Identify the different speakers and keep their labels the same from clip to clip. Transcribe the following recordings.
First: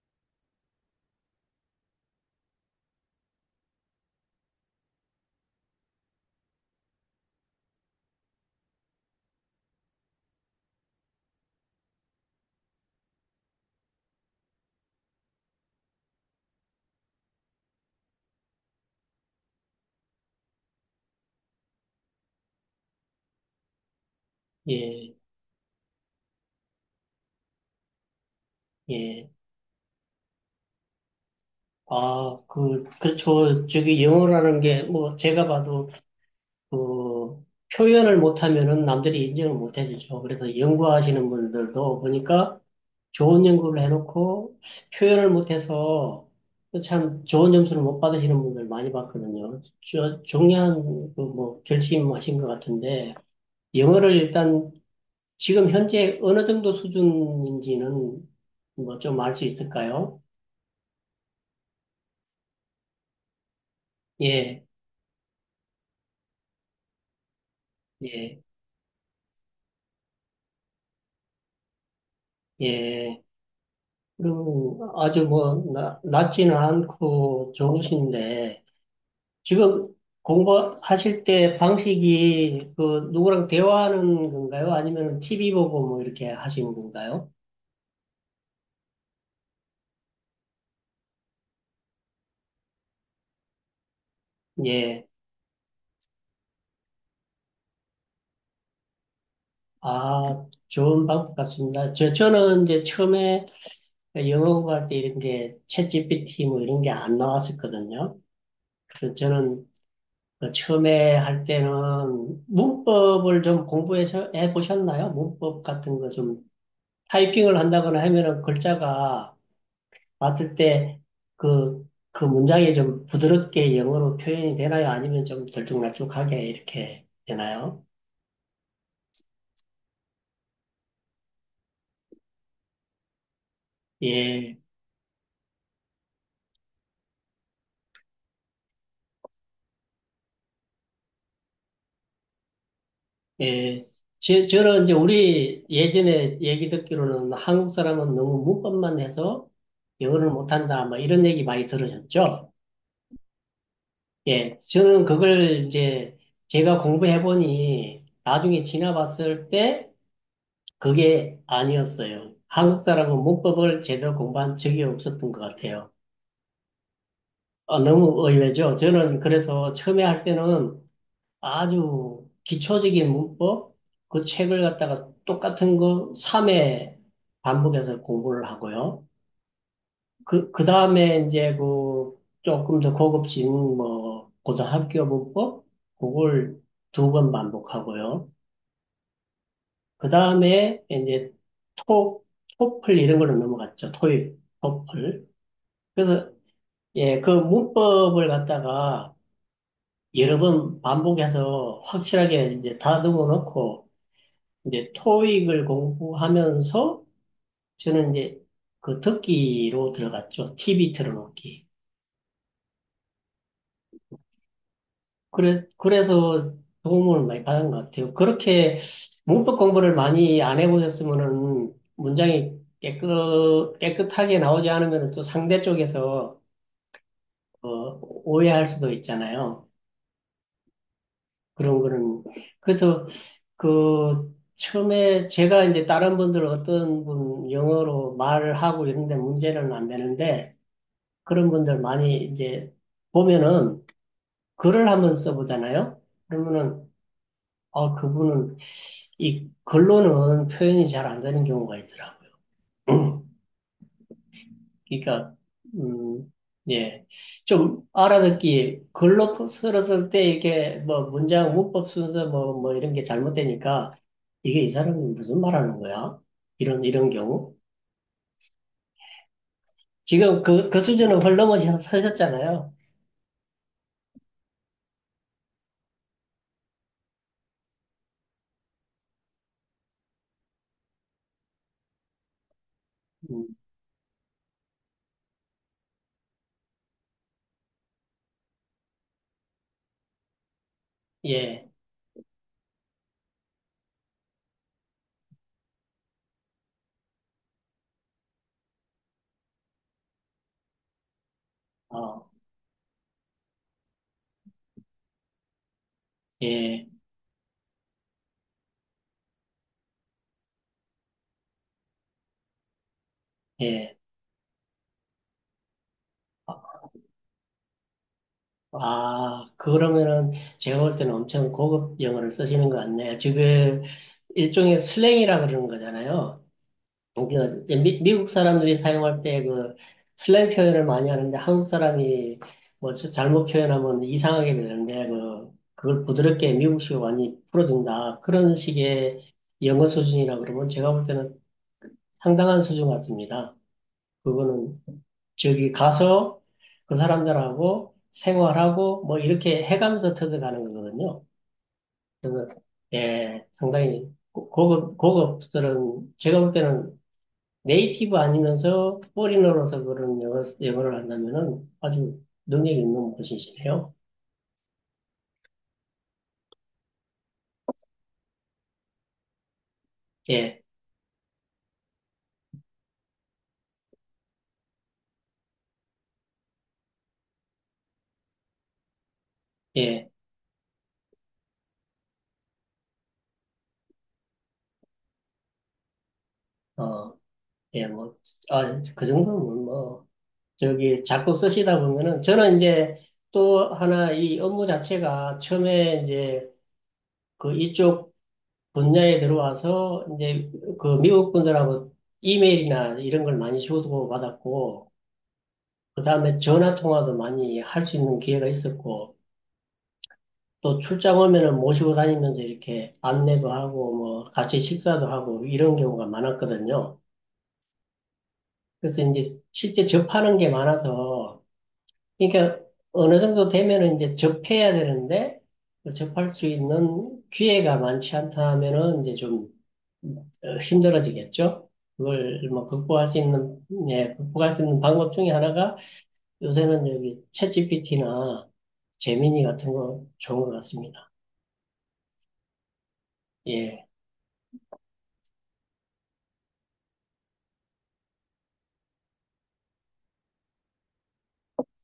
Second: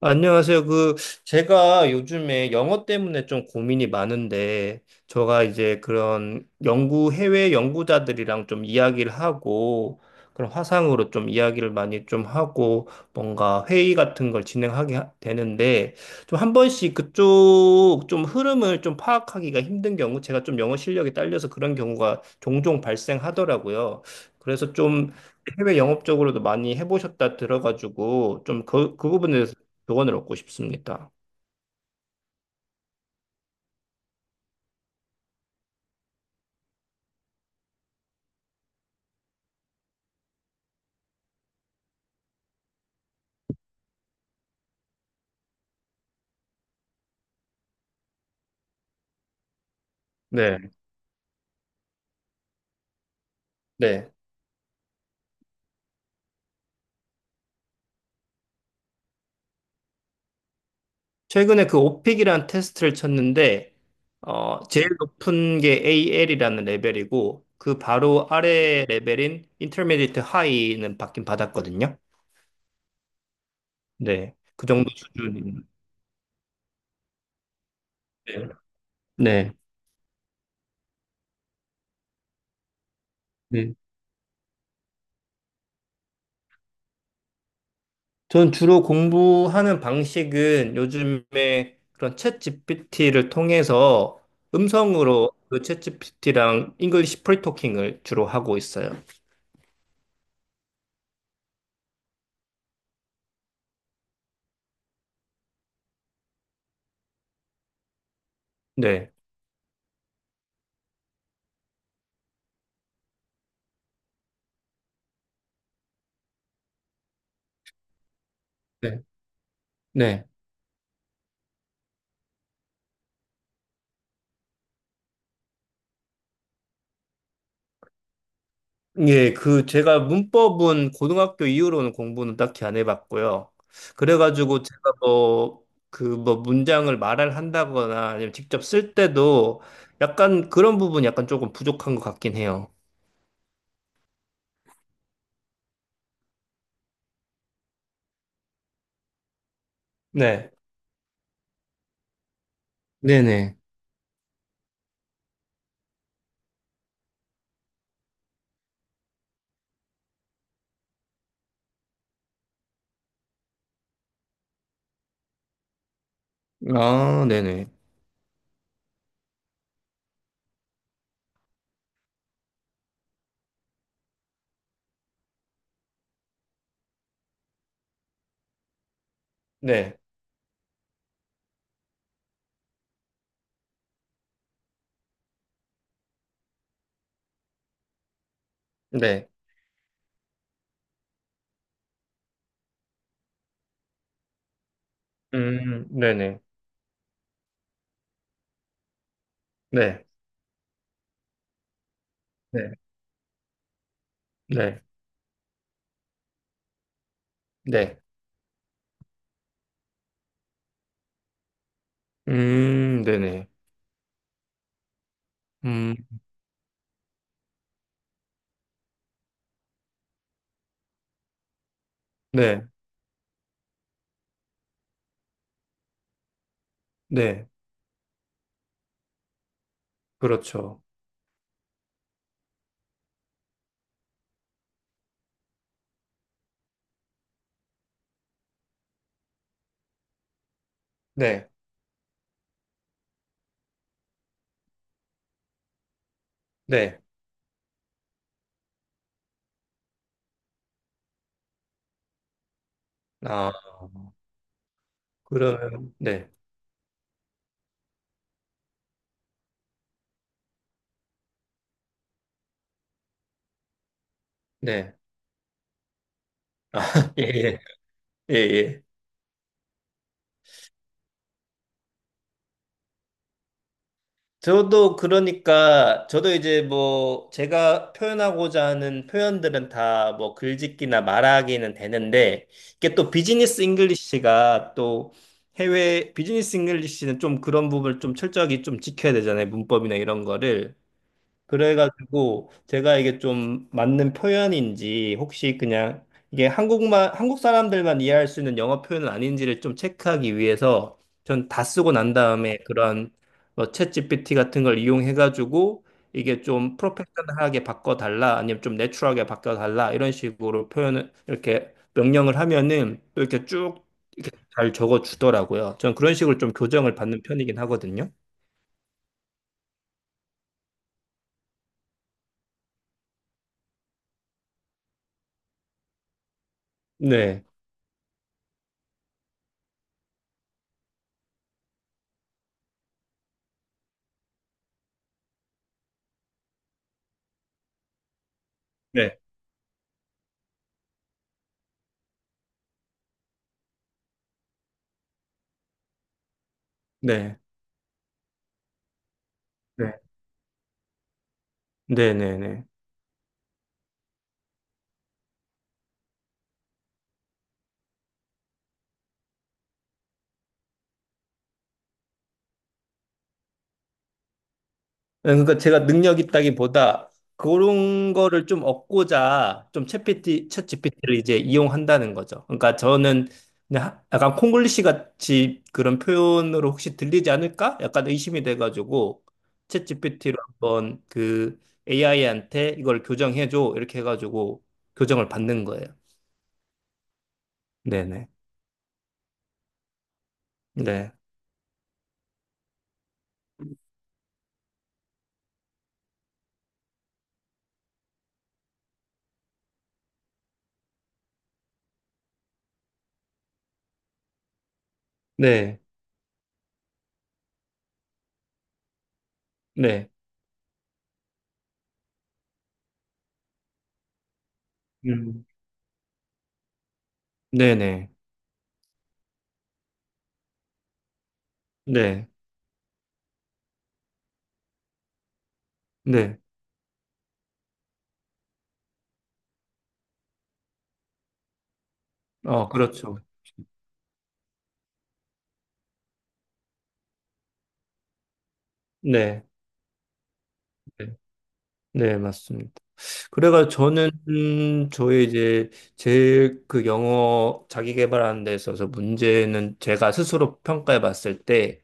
Speaker 1: 안녕하세요. 제가 요즘에 영어 때문에 좀 고민이 많은데, 제가 이제 그런 연구, 해외 연구자들이랑 좀 이야기를 하고, 그런 화상으로 좀 이야기를 많이 좀 하고, 뭔가 회의 같은 걸 진행하게 되는데, 좀 한 번씩 그쪽 좀 흐름을 좀 파악하기가 힘든 경우, 제가 좀 영어 실력이 딸려서 그런 경우가 종종 발생하더라고요. 그래서 좀
Speaker 2: 예,
Speaker 1: 해외 영업 적으로도 많이 해보셨다 들어가지고 좀 그
Speaker 2: 예.
Speaker 1: 부분에 대해서 조언을 얻고 싶습니다.
Speaker 2: 아, 그렇죠. 저기 영어라는 게, 뭐, 제가 봐도, 그, 표현을 못하면은 남들이 인정을 못 해주죠. 그래서 연구하시는 분들도 보니까 좋은 연구를 해놓고 표현을 못해서 참 좋은 점수를 못 받으시는 분들 많이 봤거든요. 저,
Speaker 1: 네,
Speaker 2: 중요한, 그 뭐, 결심하신 것 같은데,
Speaker 1: 네.
Speaker 2: 영어를 일단 지금 현재 어느 정도 수준인지는 뭐 좀 알 수 있을까요?
Speaker 1: 최근에 그 오픽이라는 테스트를 쳤는데,
Speaker 2: 예,
Speaker 1: 제일 높은 게 AL이라는 레벨이고, 그 바로
Speaker 2: 예.
Speaker 1: 아래 레벨인 Intermediate High는 받긴 받았거든요.
Speaker 2: 예,
Speaker 1: 네. 그
Speaker 2: 그럼
Speaker 1: 정도
Speaker 2: 아주
Speaker 1: 수준입니다.
Speaker 2: 뭐, 낮지는 않고
Speaker 1: 네.
Speaker 2: 좋으신데,
Speaker 1: 네.
Speaker 2: 지금 공부하실 때 방식이 그 누구랑
Speaker 1: 네.
Speaker 2: 대화하는 건가요? 아니면 TV 보고 뭐 이렇게 하시는 건가요?
Speaker 1: 전 주로 공부하는 방식은 요즘에 그런 챗 GPT를 통해서
Speaker 2: 예,
Speaker 1: 음성으로 그챗 GPT랑 잉글리시 프리토킹을 주로 하고 있어요.
Speaker 2: 아, 좋은 방법 같습니다. 저는 이제 처음에 영어 공부할 때 이런 게 챗GPT 뭐 이런 게 안 나왔었거든요.
Speaker 1: 네.
Speaker 2: 그래서 저는 그 처음에 할 때는 문법을 좀 공부해서 해 보셨나요? 문법 같은 거좀 타이핑을 한다거나 하면은
Speaker 1: 네.
Speaker 2: 글자가
Speaker 1: 네.
Speaker 2: 봤을 때 그, 그 문장이 좀 부드럽게 영어로 표현이 되나요? 아니면 좀 들쭉날쭉하게 이렇게 되나요?
Speaker 1: 예, 그 제가 문법은 고등학교 이후로는 공부는 딱히 안 해봤고요.
Speaker 2: 예,
Speaker 1: 그래가지고 제가 그 뭐 문장을 말을 한다거나 아니면 직접 쓸 때도 약간 그런 부분이 약간 조금 부족한 것 같긴 해요.
Speaker 2: 예. 저는 이제 우리 예전에 얘기 듣기로는 한국 사람은 너무 문법만 해서 영어를
Speaker 1: 네.
Speaker 2: 못한다, 뭐 이런 얘기 많이 들으셨죠?
Speaker 1: 네네.
Speaker 2: 예, 저는 그걸 이제 제가 공부해보니 나중에 지나봤을 때 그게 아니었어요. 한국 사람은 문법을 제대로 공부한 적이 없었던 것 같아요.
Speaker 1: 아, 네네.
Speaker 2: 아, 너무 의외죠. 저는 그래서 처음에 할 때는 아주 기초적인 문법, 그 책을 갖다가 똑같은 거 3회 반복해서 공부를 하고요.
Speaker 1: 네.
Speaker 2: 그 다음에 이제 그 조금 더 고급진 뭐 고등학교 문법, 그걸 두 번 반복하고요.
Speaker 1: 네.
Speaker 2: 그 다음에 이제 토, 토플 이런 걸로 넘어갔죠. 토익, 토플. 그래서
Speaker 1: 네네.
Speaker 2: 예, 그 문법을 갖다가
Speaker 1: 네.
Speaker 2: 여러 번 반복해서 확실하게
Speaker 1: 네.
Speaker 2: 이제 다듬어 놓고
Speaker 1: 네.
Speaker 2: 이제 토익을 공부하면서
Speaker 1: 네.
Speaker 2: 저는 이제 그 듣기로 들어갔죠. TV 틀어놓기.
Speaker 1: 네네.
Speaker 2: 그래,
Speaker 1: 음,
Speaker 2: 그래서 도움을 많이 받은 것 같아요. 그렇게 문법 공부를 많이 안 해보셨으면은 문장이
Speaker 1: 네.
Speaker 2: 깨끗하게 나오지 않으면 또 상대 쪽에서
Speaker 1: 네.
Speaker 2: 어, 오해할 수도 있잖아요.
Speaker 1: 그렇죠.
Speaker 2: 그런 거는. 그래서 그 처음에 제가 이제 다른 분들 어떤 분 영어로 말을 하고 이런데 문제는 안 되는데
Speaker 1: 네.
Speaker 2: 그런 분들 많이 이제 보면은 글을 한번 써보잖아요. 그러면은
Speaker 1: 네.
Speaker 2: 아, 그분은 이 글로는 표현이 잘 안 되는 경우가 있더라고요.
Speaker 1: 아,
Speaker 2: 그러니까,
Speaker 1: 그러면,
Speaker 2: 음,
Speaker 1: 네.
Speaker 2: 예. 좀 알아듣기, 글로 쓸었을 때 이렇게 뭐 문장, 문법 순서 뭐 이런 게 잘못되니까 이게 이
Speaker 1: 네.
Speaker 2: 사람이 무슨 말 하는 거야?
Speaker 1: 아,
Speaker 2: 이런
Speaker 1: 예,
Speaker 2: 경우.
Speaker 1: 예, 예. 예.
Speaker 2: 지금 그 수준은 훨씬 넘어서셨잖아요.
Speaker 1: 저도 그러니까, 저도 이제 뭐, 제가 표현하고자 하는 표현들은 다 뭐, 글짓기나 말하기는 되는데, 이게 또
Speaker 2: 음,
Speaker 1: 비즈니스 잉글리시가 또 해외, 비즈니스 잉글리시는 좀 그런 부분을 좀 철저하게 좀 지켜야 되잖아요. 문법이나 이런 거를.
Speaker 2: 예.
Speaker 1: 그래가지고 제가 이게 좀 맞는 표현인지 혹시 그냥 이게 한국만 한국 사람들만 이해할 수 있는 영어 표현은 아닌지를 좀 체크하기 위해서 전 다 쓰고 난
Speaker 2: 어,
Speaker 1: 다음에 그런 뭐 챗GPT 같은 걸 이용해가지고 이게 좀
Speaker 2: 예.
Speaker 1: 프로페셔널하게 바꿔달라 아니면 좀 내추럴하게 바꿔달라 이런 식으로 표현을 이렇게 명령을 하면은 또 이렇게 쭉
Speaker 2: 예.
Speaker 1: 잘 적어주더라고요. 전 그런 식으로 좀 교정을 받는 편이긴 하거든요.
Speaker 2: 아, 그러면은 제가 볼 때는 엄청 고급 영어를 쓰시는 것 같네요. 지금 일종의 슬랭이라 그러는 거잖아요.
Speaker 1: 네.
Speaker 2: 그러니까 이제 미국 사람들이 사용할 때 그 슬랭 표현을 많이 하는데 한국 사람이 뭐 잘못 표현하면 이상하게 되는데 그걸 부드럽게 미국식으로 많이 풀어준다. 그런
Speaker 1: 네.
Speaker 2: 식의 영어 수준이라 그러면 제가 볼 때는 상당한 수준 같습니다. 그거는 저기 가서 그
Speaker 1: 네.
Speaker 2: 사람들하고 생활하고 뭐 이렇게
Speaker 1: 네.
Speaker 2: 해가면서 터득하는 거거든요.
Speaker 1: 네. 네. 네.
Speaker 2: 예, 상당히 고급들은 제가 볼 때는 네이티브 아니면서 포리너로서 그런 영어를 한다면은 아주 능력이 있는 분이시네요.
Speaker 1: 예, 그러니까 제가 능력 있다기보다 그런 거를 좀 얻고자 좀
Speaker 2: 예,
Speaker 1: 챗GPT를 이제 이용한다는 거죠. 그러니까 저는 그냥 약간 콩글리시 같이 그런 표현으로 혹시 들리지 않을까? 약간 의심이 돼가지고
Speaker 2: 예,
Speaker 1: 챗GPT로 한번 그 AI한테 이걸 교정해줘 이렇게 해가지고 교정을 받는 거예요.
Speaker 2: 어, 예, 뭐,
Speaker 1: 네네.
Speaker 2: 아, 그 정도면 뭐, 저기
Speaker 1: 네.
Speaker 2: 자꾸 쓰시다 보면은 저는 이제 또 하나 이 업무 자체가 처음에 이제 그 이쪽 분야에 들어와서 이제 그 미국 분들하고 이메일이나 이런 걸 많이 주고받았고
Speaker 1: 네.
Speaker 2: 그다음에 전화 통화도 많이 할 수 있는 기회가 있었고
Speaker 1: 네.
Speaker 2: 또 출장 오면은 모시고 다니면서 이렇게 안내도 하고 뭐 같이 식사도 하고
Speaker 1: 음.
Speaker 2: 이런 경우가 많았거든요.
Speaker 1: 네네.
Speaker 2: 그래서 이제 실제 접하는 게 많아서
Speaker 1: 네.
Speaker 2: 그러니까 어느 정도 되면은 이제 접해야 되는데 그 접할
Speaker 1: 네.
Speaker 2: 수 있는 기회가 많지 않다 하면은 이제 좀 힘들어지겠죠. 그걸 뭐
Speaker 1: 어,
Speaker 2: 극복할 수
Speaker 1: 그렇죠.
Speaker 2: 있는 예, 극복할 수 있는 방법 중에 하나가 요새는 여기 챗GPT나 재민이
Speaker 1: 네.
Speaker 2: 같은 거 좋은 것 같습니다.
Speaker 1: 네, 네, 맞습니다. 그래가
Speaker 2: 예.
Speaker 1: 저는 저의 이제 제 그 영어 자기 개발하는 데 있어서 문제는 제가 스스로 평가해 봤을 때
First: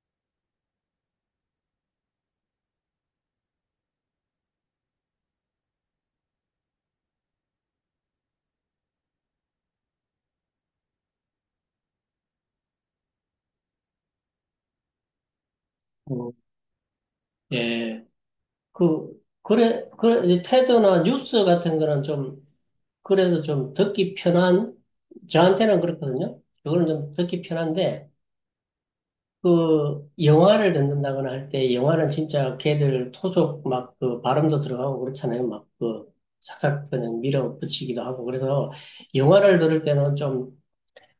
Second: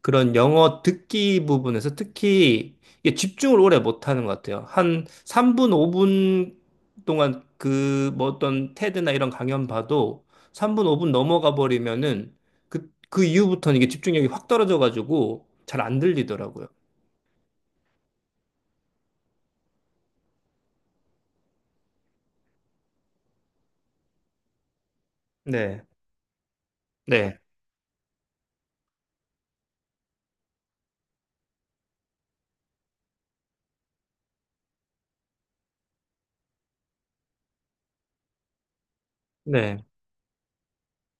Speaker 1: 그런 영어 듣기 부분에서 특히 이게 집중을 오래 못 하는 것 같아요. 한 3분, 5분 동안 그 뭐 어떤 테드나 이런 강연 봐도 3분, 5분 넘어가 버리면은 그 이후부터는 이게 집중력이 확 떨어져 가지고 잘 안
Speaker 2: 음,
Speaker 1: 들리더라고요.
Speaker 2: 예. 그래 테드나 뉴스 같은 거는 좀 그래도 좀 듣기 편한 저한테는
Speaker 1: 네.
Speaker 2: 그렇거든요. 그거는 좀
Speaker 1: 네.
Speaker 2: 듣기 편한데 그 영화를 듣는다거나 할 때 영화는 진짜 걔들 토족 막 그 발음도 들어가고 그렇잖아요. 막그 싹싹 그냥 밀어붙이기도 하고 그래서 영화를 들을
Speaker 1: 네.
Speaker 2: 때는 좀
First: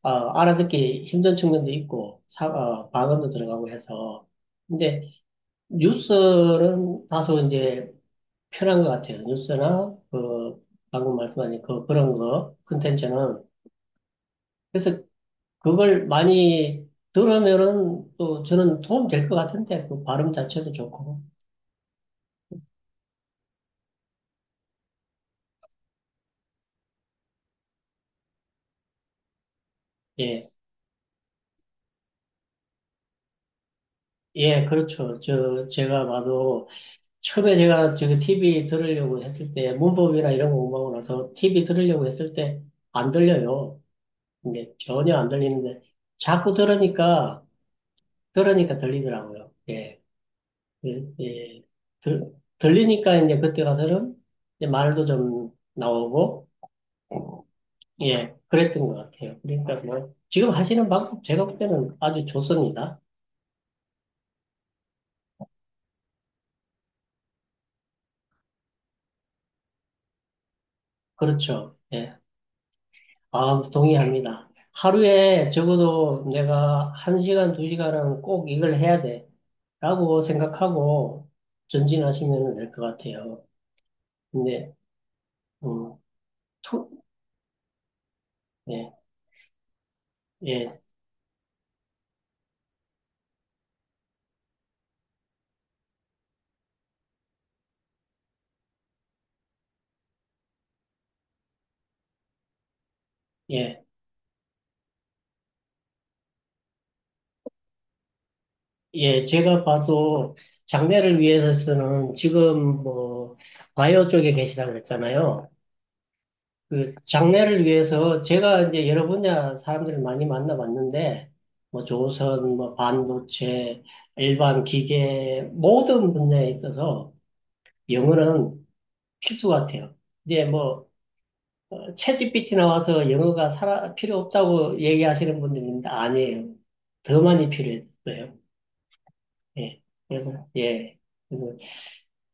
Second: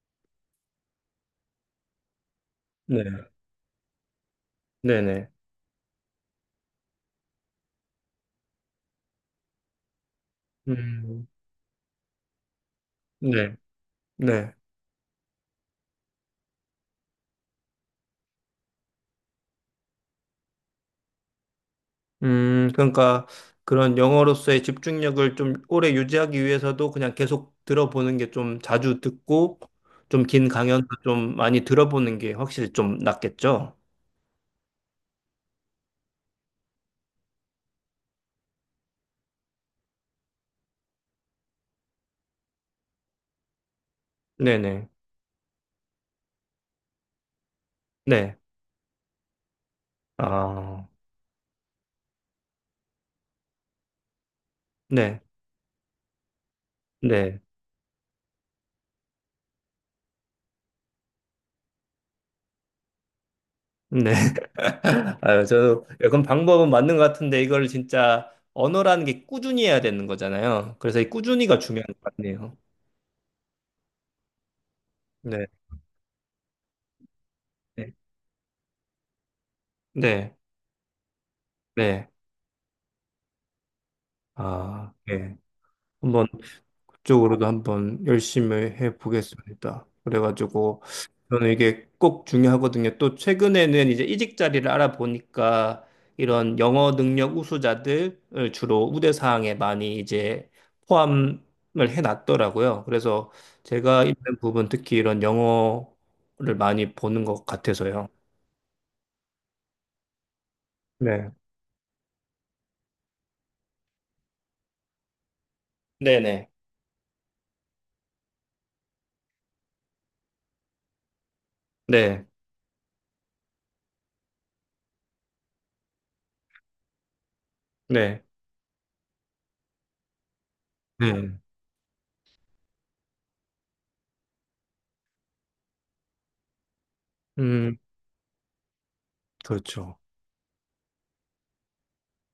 Speaker 2: 알아듣기 힘든 측면도 있고
Speaker 1: 네.
Speaker 2: 발음도 들어가고 해서 근데
Speaker 1: 네. 네.
Speaker 2: 뉴스는 다소 이제 편한 것 같아요. 뉴스나 그 방금
Speaker 1: 음.
Speaker 2: 말씀하신 그런 거 콘텐츠는
Speaker 1: 네, 네.
Speaker 2: 그래서 그걸 많이 들으면은 또 저는 도움 될 것 같은데, 그 발음 자체도 좋고.
Speaker 1: 그러니까 그런 영어로서의 집중력을 좀 오래 유지하기 위해서도 그냥 계속 들어보는 게 좀 자주 듣고 좀 긴
Speaker 2: 예,
Speaker 1: 강연도 좀 많이 들어보는 게 확실히 좀 낫겠죠?
Speaker 2: 예, 그렇죠. 제가 봐도 처음에 제가 저기 TV 들으려고 했을 때, 문법이나 이런 거 공부하고 나서 TV 들으려고 했을 때 안 들려요. 근데
Speaker 1: 네네.
Speaker 2: 전혀 안 들리는데, 자꾸 들으니까,
Speaker 1: 네.
Speaker 2: 들으니까 들리더라고요. 예,
Speaker 1: 아,
Speaker 2: 예, 예. 들, 들리니까 이제 그때 가서는 이제 말도
Speaker 1: 네.
Speaker 2: 좀 나오고,
Speaker 1: 네.
Speaker 2: 예, 그랬던 것 같아요. 그러니까 뭐, 지금 하시는 방법 제가 볼 때는 아주 좋습니다.
Speaker 1: 네. 아유, 저도 약간 방법은 맞는 것 같은데 이걸 진짜 언어라는 게 꾸준히 해야 되는 거잖아요. 그래서 이 꾸준히가
Speaker 2: 그렇죠.
Speaker 1: 중요한 것
Speaker 2: 예,
Speaker 1: 같네요.
Speaker 2: 아, 동의합니다.
Speaker 1: 네.
Speaker 2: 하루에 적어도 내가
Speaker 1: 네.
Speaker 2: 한시간두시간은꼭 이걸 해야 돼. 라고
Speaker 1: 네.
Speaker 2: 생각하고
Speaker 1: 네.
Speaker 2: 전진하시면 될 것 같아요. 근데,
Speaker 1: 아, 네.
Speaker 2: 음,
Speaker 1: 한번
Speaker 2: 투,
Speaker 1: 쪽으로도 한번 열심히
Speaker 2: 예,
Speaker 1: 해 보겠습니다.
Speaker 2: 예,
Speaker 1: 그래가지고 저는 이게 꼭 중요하거든요. 또 최근에는 이제 이직 자리를 알아보니까 이런 영어 능력 우수자들을 주로 우대 사항에 많이 이제 포함을 해놨더라고요. 그래서
Speaker 2: 예,
Speaker 1: 제가 있는 부분 특히 이런 영어를 많이 보는 것 같아서요.
Speaker 2: 예, 제가 봐도 장래를
Speaker 1: 네.
Speaker 2: 위해서 는 지금 뭐, 바이오 쪽에 계시다 그랬잖아요.
Speaker 1: 네네.
Speaker 2: 그 장래를 위해서 제가 이제 여러 분야 사람들을 많이 만나봤는데 뭐
Speaker 1: 네.
Speaker 2: 조선, 뭐 반도체, 일반 기계 모든 분야에 있어서
Speaker 1: 네.
Speaker 2: 영어는 필수 같아요. 이제 뭐
Speaker 1: 네.
Speaker 2: 챗지피티 나와서 영어가 필요 없다고 얘기하시는 분들 있는데 아니에요. 더 많이
Speaker 1: 음,
Speaker 2: 필요했어요. 예.
Speaker 1: 그렇죠.
Speaker 2: 그래서 예. 그래서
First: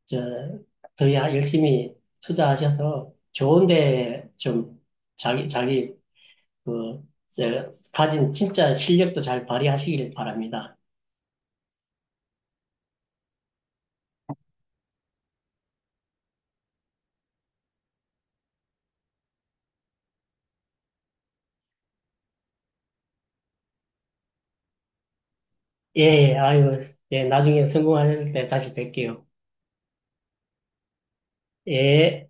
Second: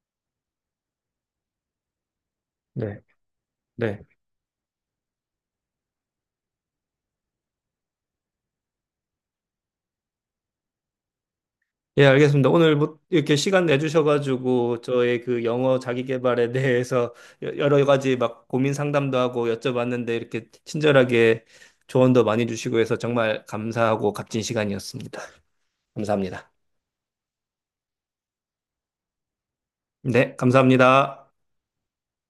Speaker 2: 저더 열심히
Speaker 1: 네.
Speaker 2: 투자하셔서 좋은
Speaker 1: 네.
Speaker 2: 데좀 자기 그, 이제 가진 진짜 실력도 잘 발휘하시길 바랍니다.
Speaker 1: 예, 알겠습니다. 오늘 뭐 이렇게 시간 내주셔가지고 저의 그 영어 자기 개발에 대해서 여러 가지 막 고민 상담도 하고 여쭤봤는데 이렇게 친절하게 조언도 많이 주시고 해서 정말 감사하고 값진 시간이었습니다.
Speaker 2: 예, 예,
Speaker 1: 감사합니다.
Speaker 2: 아이고, 예, 나중에 성공하셨을 때 다시 뵐게요.
Speaker 1: 네, 감사합니다.
Speaker 2: 예.